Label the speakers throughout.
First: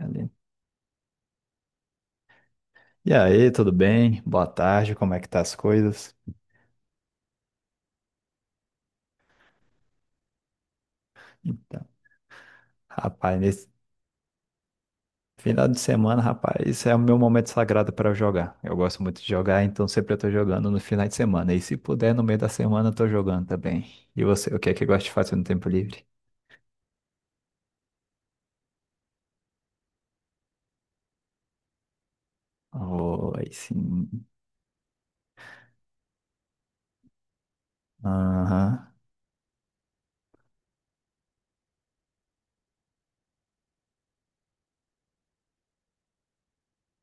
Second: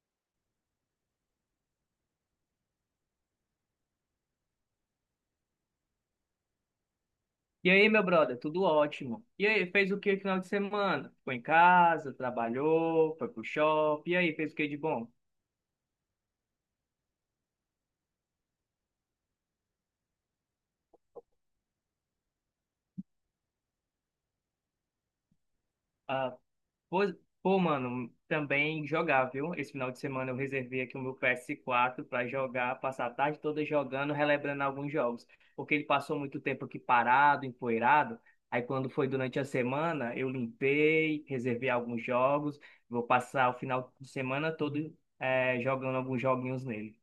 Speaker 1: Ali. E aí, tudo bem? Boa tarde, como é que tá as coisas?
Speaker 2: E aí, meu brother, tudo ótimo. E aí, fez o que no final de semana? Ficou em
Speaker 1: Então,
Speaker 2: casa, trabalhou, foi
Speaker 1: rapaz,
Speaker 2: pro
Speaker 1: nesse
Speaker 2: shopping. E aí, fez o que de bom?
Speaker 1: final de semana, rapaz, isso é o meu momento sagrado para jogar. Eu gosto muito de jogar, então sempre eu tô jogando no final de semana. E se puder, no meio da semana eu tô jogando também. E você, o que é que gosta de fazer no tempo livre?
Speaker 2: Ah, pois- pô, mano, também jogar, viu? Esse final de semana eu reservei aqui o meu PS4 pra jogar, passar a tarde
Speaker 1: Oi,
Speaker 2: toda jogando,
Speaker 1: sim.
Speaker 2: relembrando alguns jogos. Porque ele passou muito tempo aqui parado, empoeirado. Aí,
Speaker 1: Aham.
Speaker 2: quando foi durante a semana, eu limpei, reservei alguns jogos. Vou passar o final de semana todo, jogando alguns joguinhos nele.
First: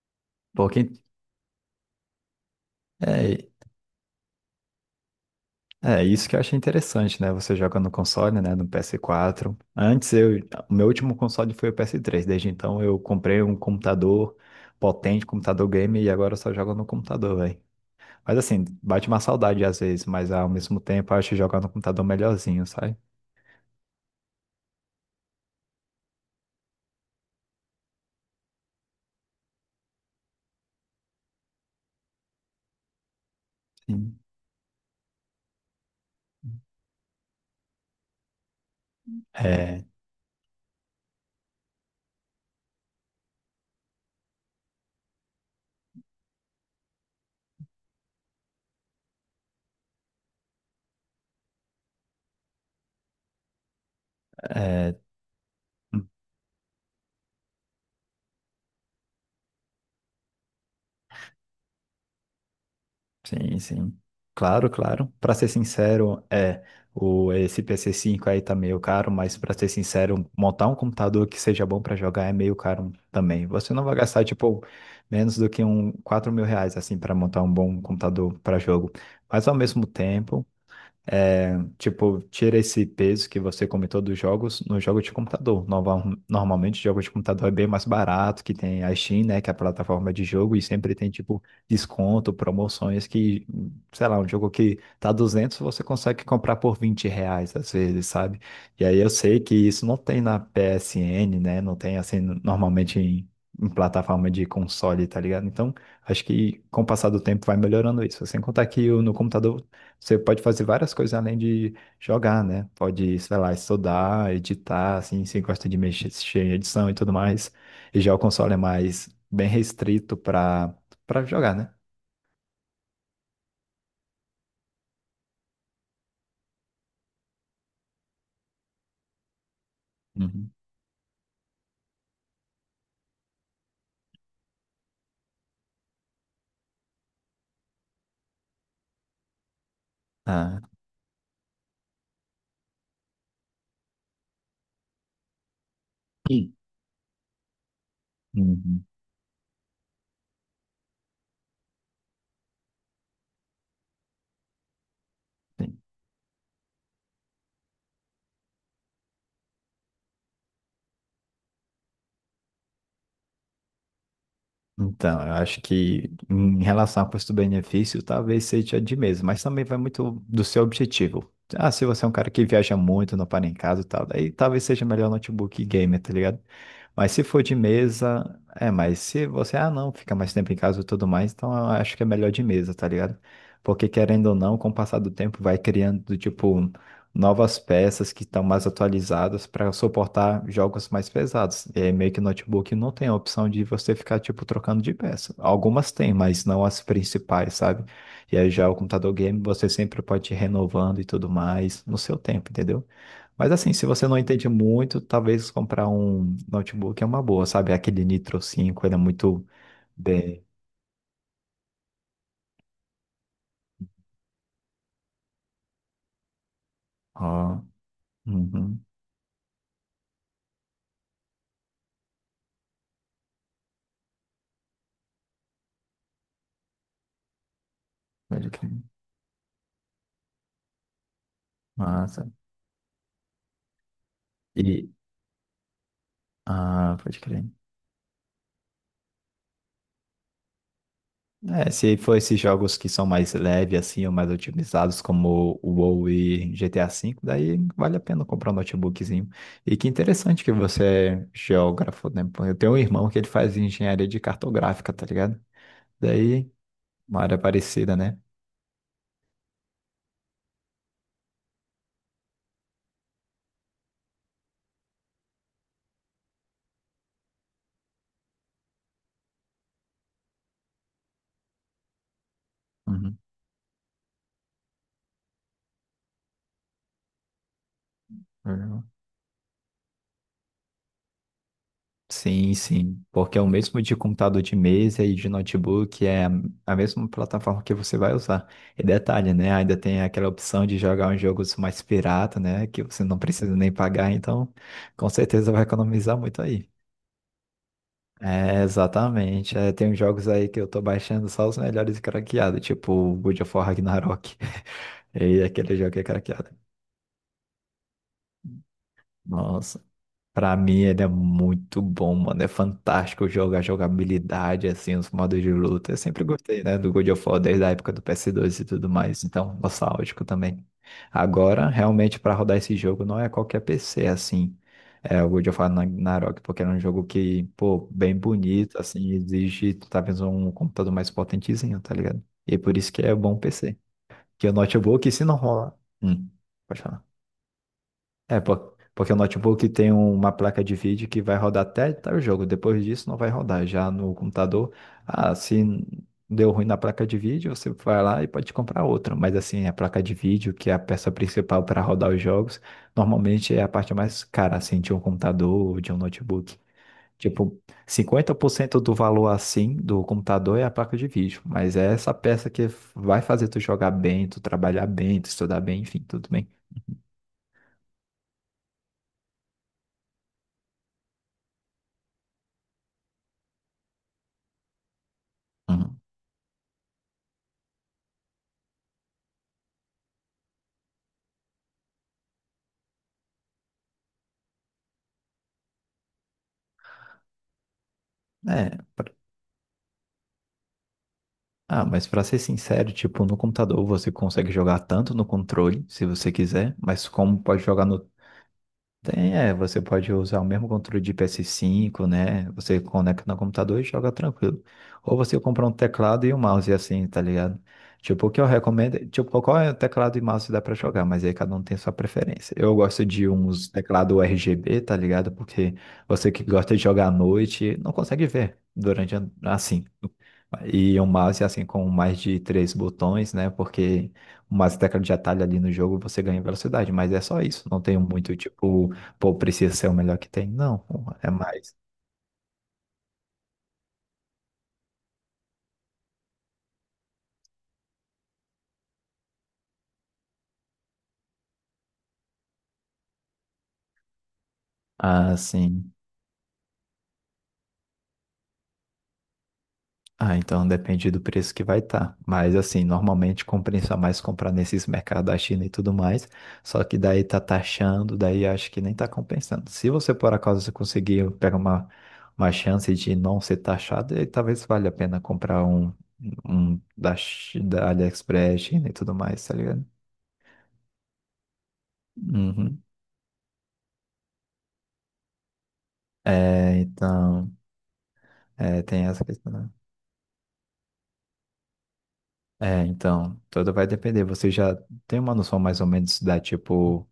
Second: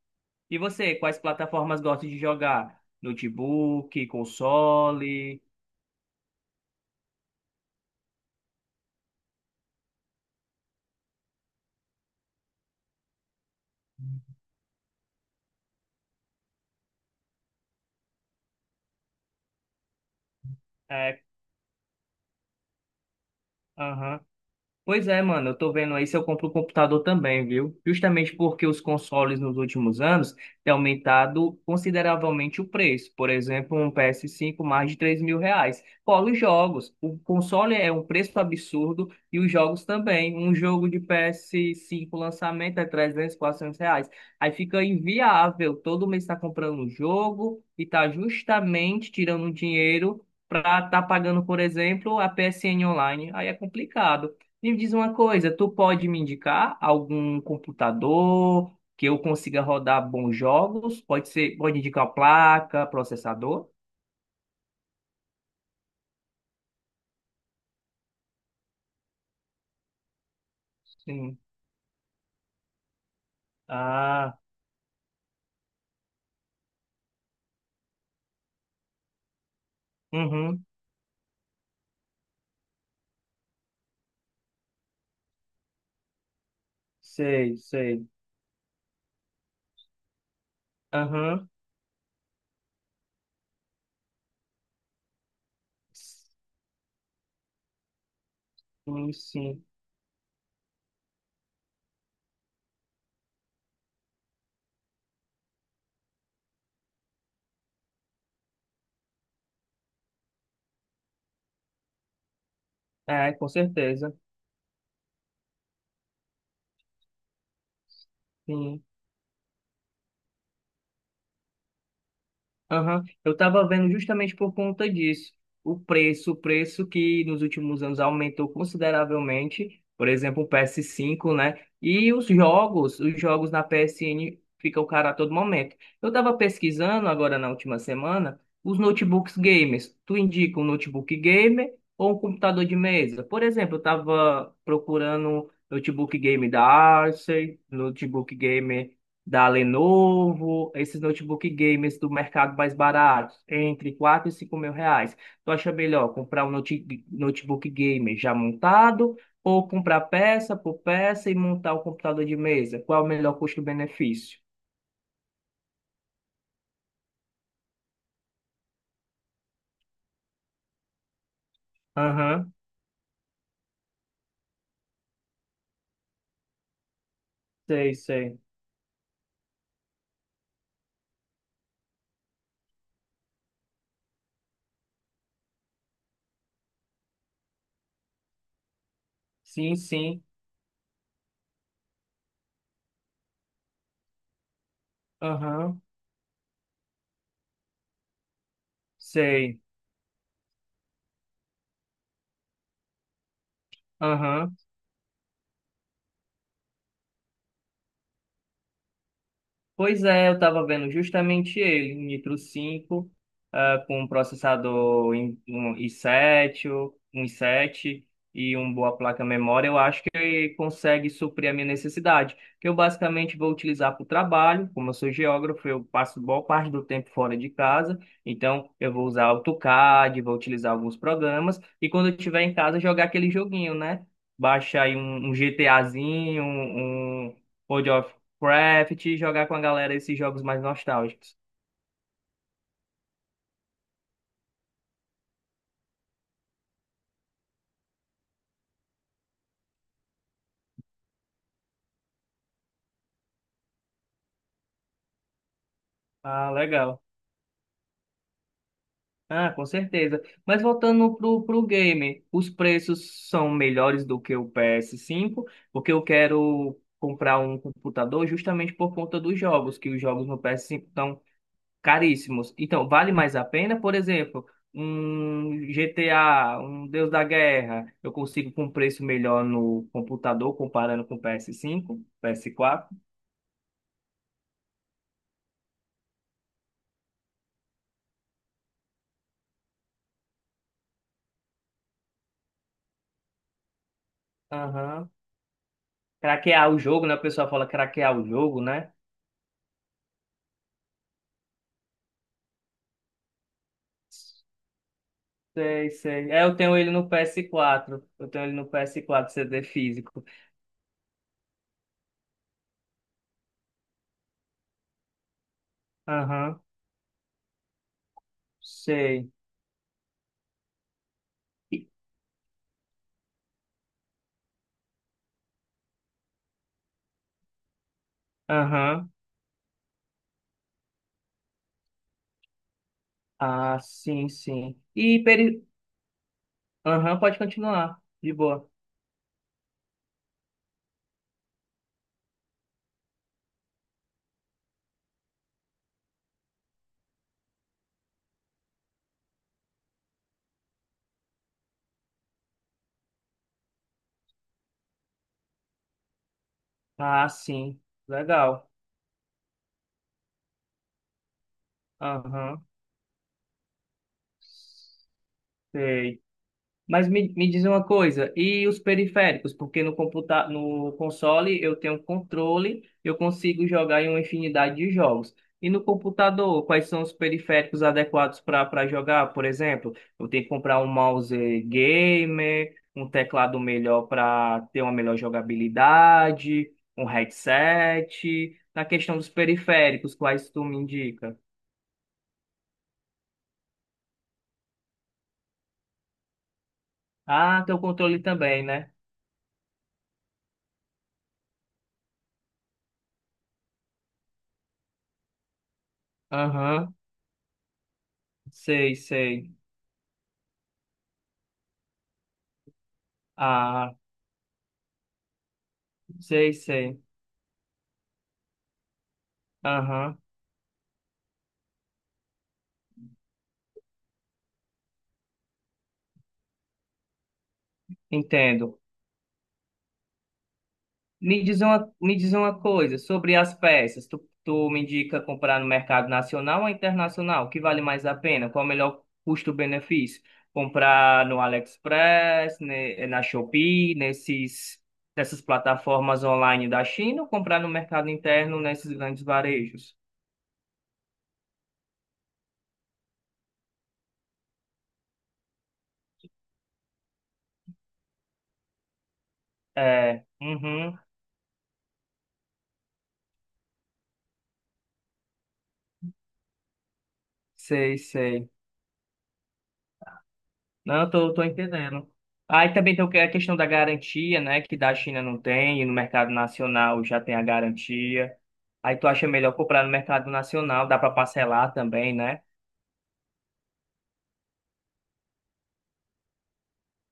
Speaker 2: E
Speaker 1: Pouquinho.
Speaker 2: você, quais plataformas gosta de jogar?
Speaker 1: É,
Speaker 2: Notebook, console?
Speaker 1: É, isso que eu achei interessante, né? Você joga no console, né? No PS4. Antes, o meu último console foi o PS3. Desde então, eu comprei um computador potente, computador game, e agora eu só jogo no computador, velho. Mas assim, bate uma saudade às vezes, mas ao mesmo tempo, eu
Speaker 2: É,
Speaker 1: acho jogar no computador melhorzinho, sabe?
Speaker 2: aham. Pois é, mano, eu tô vendo aí se eu compro o computador também, viu? Justamente porque os consoles nos últimos anos têm aumentado consideravelmente o preço. Por exemplo, um
Speaker 1: Sim.
Speaker 2: PS5 mais de 3 mil reais. Fora os jogos. O console é um preço absurdo e os
Speaker 1: É,
Speaker 2: jogos também. Um jogo de PS5 lançamento é 300, 400 reais. Aí fica inviável. Todo mês tá comprando um jogo e tá justamente tirando dinheiro. Para estar tá pagando, por exemplo, a PSN online, aí é complicado. Me diz
Speaker 1: é.
Speaker 2: uma coisa, tu pode me indicar algum computador que eu consiga rodar bons jogos? Pode ser, pode indicar placa,
Speaker 1: Sim,
Speaker 2: processador?
Speaker 1: sim. Claro, claro. Para ser sincero, é o esse pc cinco aí tá meio caro, mas para ser sincero, montar um computador que
Speaker 2: Sim.
Speaker 1: seja bom para jogar é meio caro também. Você não vai gastar
Speaker 2: Ah,
Speaker 1: tipo menos do que um R$ 4 mil assim para montar um bom computador para jogo. Mas ao mesmo tempo
Speaker 2: uhum,
Speaker 1: é, tipo, tira esse peso que você comentou dos jogos no jogo de computador. Normalmente, jogo de computador é
Speaker 2: sei,
Speaker 1: bem mais
Speaker 2: sei.
Speaker 1: barato, que tem a Steam, né, que é a plataforma de jogo, e sempre tem, tipo,
Speaker 2: Aham,
Speaker 1: desconto, promoções que, sei lá, um jogo que tá 200 você consegue comprar por R$ 20, às vezes, sabe? E aí eu
Speaker 2: sim,
Speaker 1: sei que
Speaker 2: sim.
Speaker 1: isso não tem na PSN, né, não tem, assim, normalmente em plataforma de console, tá ligado? Então, acho que com o passar do tempo vai melhorando isso. Sem contar que no computador você pode fazer várias coisas além de jogar, né? Pode,
Speaker 2: É,
Speaker 1: sei
Speaker 2: com
Speaker 1: lá,
Speaker 2: certeza.
Speaker 1: estudar, editar, assim, se gosta de mexer em edição e tudo mais. E já o console é
Speaker 2: Sim.
Speaker 1: mais bem restrito para jogar, né?
Speaker 2: Aham, eu estava vendo justamente por conta disso. O preço que nos últimos anos aumentou consideravelmente, por exemplo, o
Speaker 1: Uhum.
Speaker 2: PS5, né? E os jogos na PSN ficam caros a todo momento. Eu estava pesquisando agora na última semana os notebooks gamers. Tu
Speaker 1: Ah.
Speaker 2: indica um notebook gamer ou um computador de mesa? Por exemplo, eu estava procurando notebook game
Speaker 1: Sim.
Speaker 2: da Acer, notebook
Speaker 1: Uhum.
Speaker 2: gamer da Lenovo, esses notebook gamers do mercado mais baratos, entre 4 e 5 mil reais. Tu acha melhor comprar um notebook gamer já montado ou comprar peça por peça e montar o computador de mesa? Qual é o melhor custo-benefício?
Speaker 1: Então, eu acho que em relação ao custo-benefício, talvez seja de mesmo, mas também vai muito do seu objetivo. Ah, se você é um cara que
Speaker 2: Aham,
Speaker 1: viaja muito, não para em casa e tal, daí talvez seja melhor notebook gamer, tá ligado? Mas se for de
Speaker 2: sei,
Speaker 1: mesa,
Speaker 2: sei.
Speaker 1: mas se você, não, fica mais tempo em casa e tudo mais, então eu acho que é melhor de mesa, tá ligado? Porque querendo ou não, com o passar do tempo vai criando, tipo, novas peças que estão mais atualizadas para
Speaker 2: Sim, sim.
Speaker 1: suportar jogos mais pesados. É meio que notebook não tem a opção de você ficar tipo trocando de peça.
Speaker 2: Aham,
Speaker 1: Algumas tem, mas não as principais, sabe? E aí já o computador game
Speaker 2: sei.
Speaker 1: você sempre pode ir renovando e tudo mais no seu tempo, entendeu? Mas assim, se você não entende
Speaker 2: Aham.
Speaker 1: muito, talvez comprar um notebook é uma boa, sabe? Aquele Nitro 5 ele é muito
Speaker 2: Pois é, eu
Speaker 1: bem.
Speaker 2: estava vendo justamente ele, um Nitro 5 com um processador um i7, um
Speaker 1: Ó,
Speaker 2: i7 e uma
Speaker 1: uhum,
Speaker 2: boa placa memória, eu acho que consegue suprir a minha necessidade, que eu basicamente vou utilizar para o trabalho, como eu sou geógrafo, eu passo boa parte do tempo fora de casa,
Speaker 1: pode crer.
Speaker 2: então eu vou usar AutoCAD, vou utilizar alguns programas, e quando eu
Speaker 1: Massa.
Speaker 2: estiver em casa, jogar aquele joguinho, né? Baixa
Speaker 1: E,
Speaker 2: aí um GTAzinho,
Speaker 1: pode
Speaker 2: um
Speaker 1: crer.
Speaker 2: Craft, jogar com a galera esses jogos mais nostálgicos.
Speaker 1: É, se for esses jogos que são mais leves, assim, ou mais otimizados, como o WoW e GTA V, daí vale a pena comprar um notebookzinho. E que interessante que você é geógrafo, né? Pô, eu tenho um irmão que ele faz engenharia de cartográfica, tá ligado? Daí,
Speaker 2: Ah, legal.
Speaker 1: uma área parecida, né?
Speaker 2: Ah, com certeza. Mas voltando pro game, os preços são melhores do que o PS5, porque eu quero comprar um computador justamente por conta dos jogos, que os jogos no PS5 estão caríssimos. Então, vale
Speaker 1: Uhum.
Speaker 2: mais a pena, por exemplo, um GTA, um Deus da Guerra, eu consigo com um
Speaker 1: É.
Speaker 2: preço melhor no computador comparando com o PS5, ps
Speaker 1: Sim,
Speaker 2: quatro.
Speaker 1: sim, porque é o mesmo de computador de mesa e de notebook, é a mesma plataforma que você vai usar. E detalhe, né? Ainda tem aquela opção de jogar uns jogos mais pirata, né? Que você não precisa nem pagar, então com
Speaker 2: Aham.
Speaker 1: certeza vai economizar muito aí.
Speaker 2: Craquear o jogo, né? O pessoal fala craquear o jogo,
Speaker 1: É,
Speaker 2: né?
Speaker 1: exatamente. É, tem uns jogos aí que eu tô baixando só os melhores craqueados, tipo God of War Ragnarok. E aquele jogo
Speaker 2: Sei,
Speaker 1: que é
Speaker 2: sei. É,
Speaker 1: craqueado.
Speaker 2: eu tenho ele no PS4. Eu tenho ele no PS4, CD
Speaker 1: Nossa.
Speaker 2: físico.
Speaker 1: Pra mim ele é muito bom, mano. É fantástico jogar a jogabilidade, assim, os modos de luta. Eu sempre
Speaker 2: Aham,
Speaker 1: gostei, né, do God of War desde a época do PS2 e tudo mais.
Speaker 2: sei.
Speaker 1: Então, nostálgico também. Agora,
Speaker 2: E-
Speaker 1: realmente, pra rodar esse jogo não é qualquer PC, assim. É o God of War Ragnarok, porque era um jogo que, pô, bem bonito,
Speaker 2: Aham.
Speaker 1: assim, exige talvez um computador mais potentezinho, tá ligado? E é por isso que é bom PC.
Speaker 2: Ah, sim,
Speaker 1: Que o
Speaker 2: sim.
Speaker 1: notebook, se não rolar. Hum, pode falar.
Speaker 2: Aham, pode continuar. De
Speaker 1: É,
Speaker 2: boa.
Speaker 1: porque o notebook tem uma placa de vídeo que vai rodar até tal jogo. Depois disso não vai rodar. Já no computador, se deu ruim na placa de vídeo, você vai lá e pode comprar outra. Mas assim, a placa de vídeo, que é a peça principal para rodar os jogos, normalmente é a parte mais cara, assim, de um computador ou de um notebook.
Speaker 2: Ah,
Speaker 1: Tipo,
Speaker 2: sim.
Speaker 1: cinquenta por
Speaker 2: Legal.
Speaker 1: cento do valor assim do computador é a placa de vídeo. Mas é essa peça
Speaker 2: Aham,
Speaker 1: que vai fazer tu jogar bem, tu trabalhar bem, tu estudar bem, enfim,
Speaker 2: sei.
Speaker 1: tudo bem.
Speaker 2: Mas me diz uma coisa, e os periféricos? Porque no console eu tenho controle, eu consigo jogar em uma infinidade de jogos. E no
Speaker 1: Uhum.
Speaker 2: computador, quais são os periféricos adequados para jogar? Por exemplo, eu tenho que comprar um mouse gamer, um teclado melhor para ter uma melhor jogabilidade, um headset.
Speaker 1: É,
Speaker 2: Na questão dos periféricos, quais tu me indica?
Speaker 1: Ah, mas pra ser sincero, tipo, no computador você consegue jogar tanto no controle, se você quiser, mas como pode
Speaker 2: Ah, tem o
Speaker 1: jogar no
Speaker 2: controle também, né?
Speaker 1: tem, você pode usar o mesmo controle de PS5, né? Você conecta no computador e joga tranquilo. Ou você compra um teclado e um mouse
Speaker 2: Aham,
Speaker 1: assim, tá ligado? Tipo, o que eu recomendo,
Speaker 2: sei,
Speaker 1: tipo,
Speaker 2: sei.
Speaker 1: qual é o teclado e mouse que dá pra jogar, mas aí cada um tem sua preferência. Eu gosto de uns
Speaker 2: Ah,
Speaker 1: teclado RGB, tá ligado? Porque você que
Speaker 2: sei,
Speaker 1: gosta de
Speaker 2: sei.
Speaker 1: jogar à noite não consegue ver durante assim.
Speaker 2: Aham,
Speaker 1: E um mouse assim com mais de três botões, né? Porque o mouse e teclado de atalho ali no jogo você ganha velocidade, mas é só isso. Não tem muito
Speaker 2: entendo.
Speaker 1: tipo. Pô, precisa ser o melhor que tem? Não, pô, é
Speaker 2: Me diz
Speaker 1: mais.
Speaker 2: uma coisa sobre as peças. Tu me indica comprar no mercado nacional ou internacional? O que vale mais a pena? Qual é o melhor custo-benefício? Comprar no AliExpress, na Shopee, nesses,
Speaker 1: Ah,
Speaker 2: nessas
Speaker 1: sim.
Speaker 2: plataformas online da China ou comprar no mercado interno nesses grandes varejos?
Speaker 1: Ah, então depende do preço que vai estar. Mas assim, normalmente compensa mais comprar nesses mercados da China e tudo mais. Só que daí tá taxando, daí acho que nem tá compensando. Se você
Speaker 2: É,
Speaker 1: por acaso
Speaker 2: uhum,
Speaker 1: conseguir pegar uma, chance de não ser taxado, aí talvez valha a pena comprar um da
Speaker 2: sei, sei.
Speaker 1: AliExpress, China e tudo mais, tá ligado?
Speaker 2: Não, eu tô entendendo. Aí
Speaker 1: Uhum.
Speaker 2: também tem a questão da garantia, né? Que da China não tem, e no mercado
Speaker 1: É,
Speaker 2: nacional já tem a
Speaker 1: então,
Speaker 2: garantia. Aí
Speaker 1: tem
Speaker 2: tu
Speaker 1: essa
Speaker 2: acha
Speaker 1: questão,
Speaker 2: melhor
Speaker 1: né?
Speaker 2: comprar no mercado nacional, dá para parcelar também, né?
Speaker 1: É, então, tudo vai depender. Você já tem uma noção mais ou menos da, tipo,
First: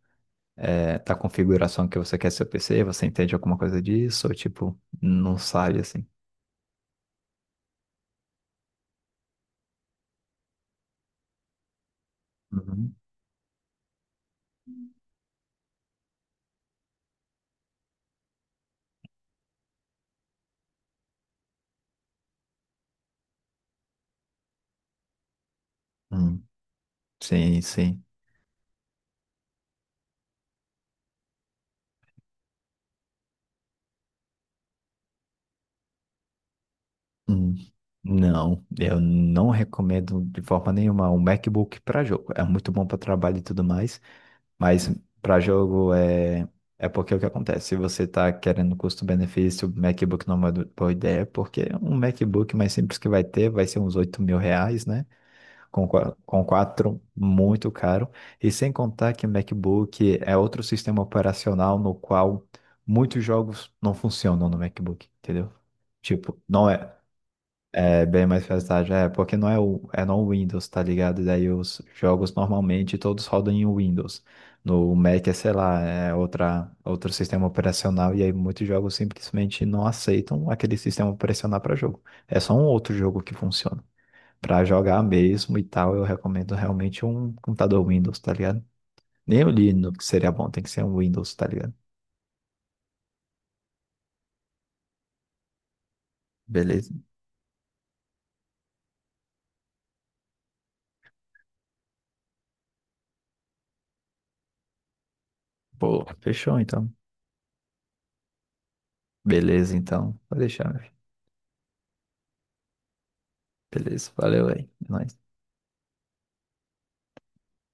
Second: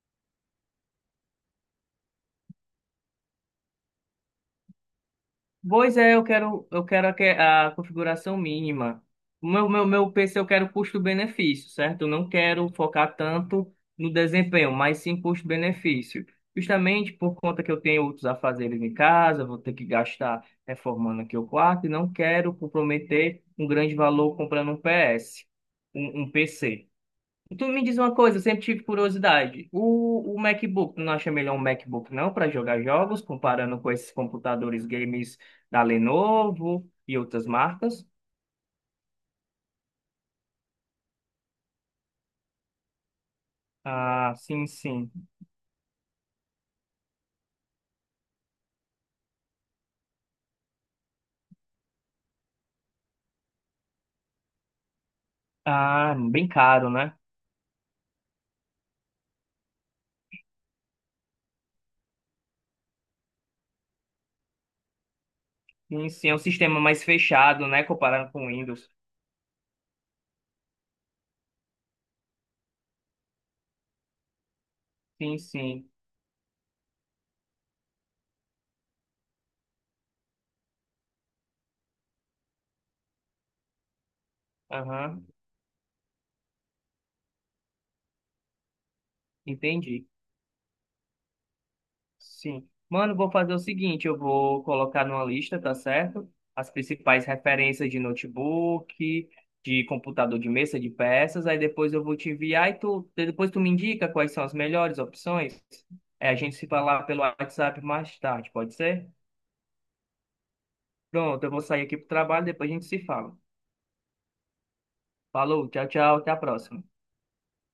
Speaker 1: da configuração que você quer seu PC? Você entende alguma coisa disso? Ou, tipo, não sabe,
Speaker 2: Pois
Speaker 1: assim?
Speaker 2: é, eu quero a configuração mínima. O meu PC eu quero custo-benefício, certo? Eu não quero
Speaker 1: Uhum.
Speaker 2: focar tanto no desempenho, mas sim custo-benefício. Justamente por conta que eu tenho outros afazeres em casa, vou ter que gastar reformando aqui o quarto e não quero comprometer um grande valor comprando um PS, um
Speaker 1: Hum,
Speaker 2: PC.
Speaker 1: sim,
Speaker 2: Tu me diz
Speaker 1: sim.
Speaker 2: uma coisa, eu sempre tive curiosidade. O MacBook, tu não acha melhor um MacBook não para jogar jogos, comparando com esses computadores games da Lenovo e outras
Speaker 1: Hum.
Speaker 2: marcas?
Speaker 1: Não, eu não recomendo de forma nenhuma um MacBook para jogo. É muito bom para trabalho e tudo mais,
Speaker 2: Ah, sim,
Speaker 1: mas
Speaker 2: sim.
Speaker 1: para jogo é porque é o que acontece? Se você está querendo custo-benefício, o MacBook não é uma boa ideia, porque um MacBook mais simples que vai ser uns R$ 8 mil, né? Com,
Speaker 2: Ah,
Speaker 1: qua- com
Speaker 2: bem caro,
Speaker 1: quatro,
Speaker 2: né?
Speaker 1: muito caro. E sem contar que o MacBook é outro sistema operacional no qual muitos jogos não funcionam no MacBook, entendeu?
Speaker 2: Sim, sim, é um
Speaker 1: Tipo, não
Speaker 2: sistema
Speaker 1: é,
Speaker 2: mais fechado, né,
Speaker 1: bem
Speaker 2: comparado
Speaker 1: mais
Speaker 2: com o Windows.
Speaker 1: versátil, porque não é, é no Windows, tá ligado? E daí os jogos normalmente todos rodam em Windows. No Mac é,
Speaker 2: Sim,
Speaker 1: sei lá,
Speaker 2: sim.
Speaker 1: outro sistema operacional, e aí muitos jogos simplesmente não aceitam aquele sistema operacional para jogo. É só um outro jogo que funciona. Para jogar
Speaker 2: Aham,
Speaker 1: mesmo e tal, eu recomendo realmente um computador Windows, tá ligado? Nem o
Speaker 2: entendi.
Speaker 1: Linux seria bom, tem que ser um Windows, tá ligado?
Speaker 2: Sim. Mano, vou fazer o seguinte, eu vou colocar numa lista, tá certo? As
Speaker 1: Beleza?
Speaker 2: principais referências de notebook, de computador de mesa, de peças, aí depois eu vou te enviar e tu, depois tu me indica quais são as melhores opções.
Speaker 1: Pô,
Speaker 2: É, a gente
Speaker 1: fechou
Speaker 2: se
Speaker 1: então.
Speaker 2: falar pelo WhatsApp mais tarde, pode ser?
Speaker 1: Beleza então, vou deixar, meu filho.
Speaker 2: Pronto, eu vou sair aqui pro trabalho, depois a gente se fala.
Speaker 1: Beleza, valeu aí. É nóis.
Speaker 2: Falou, tchau, tchau, até a próxima.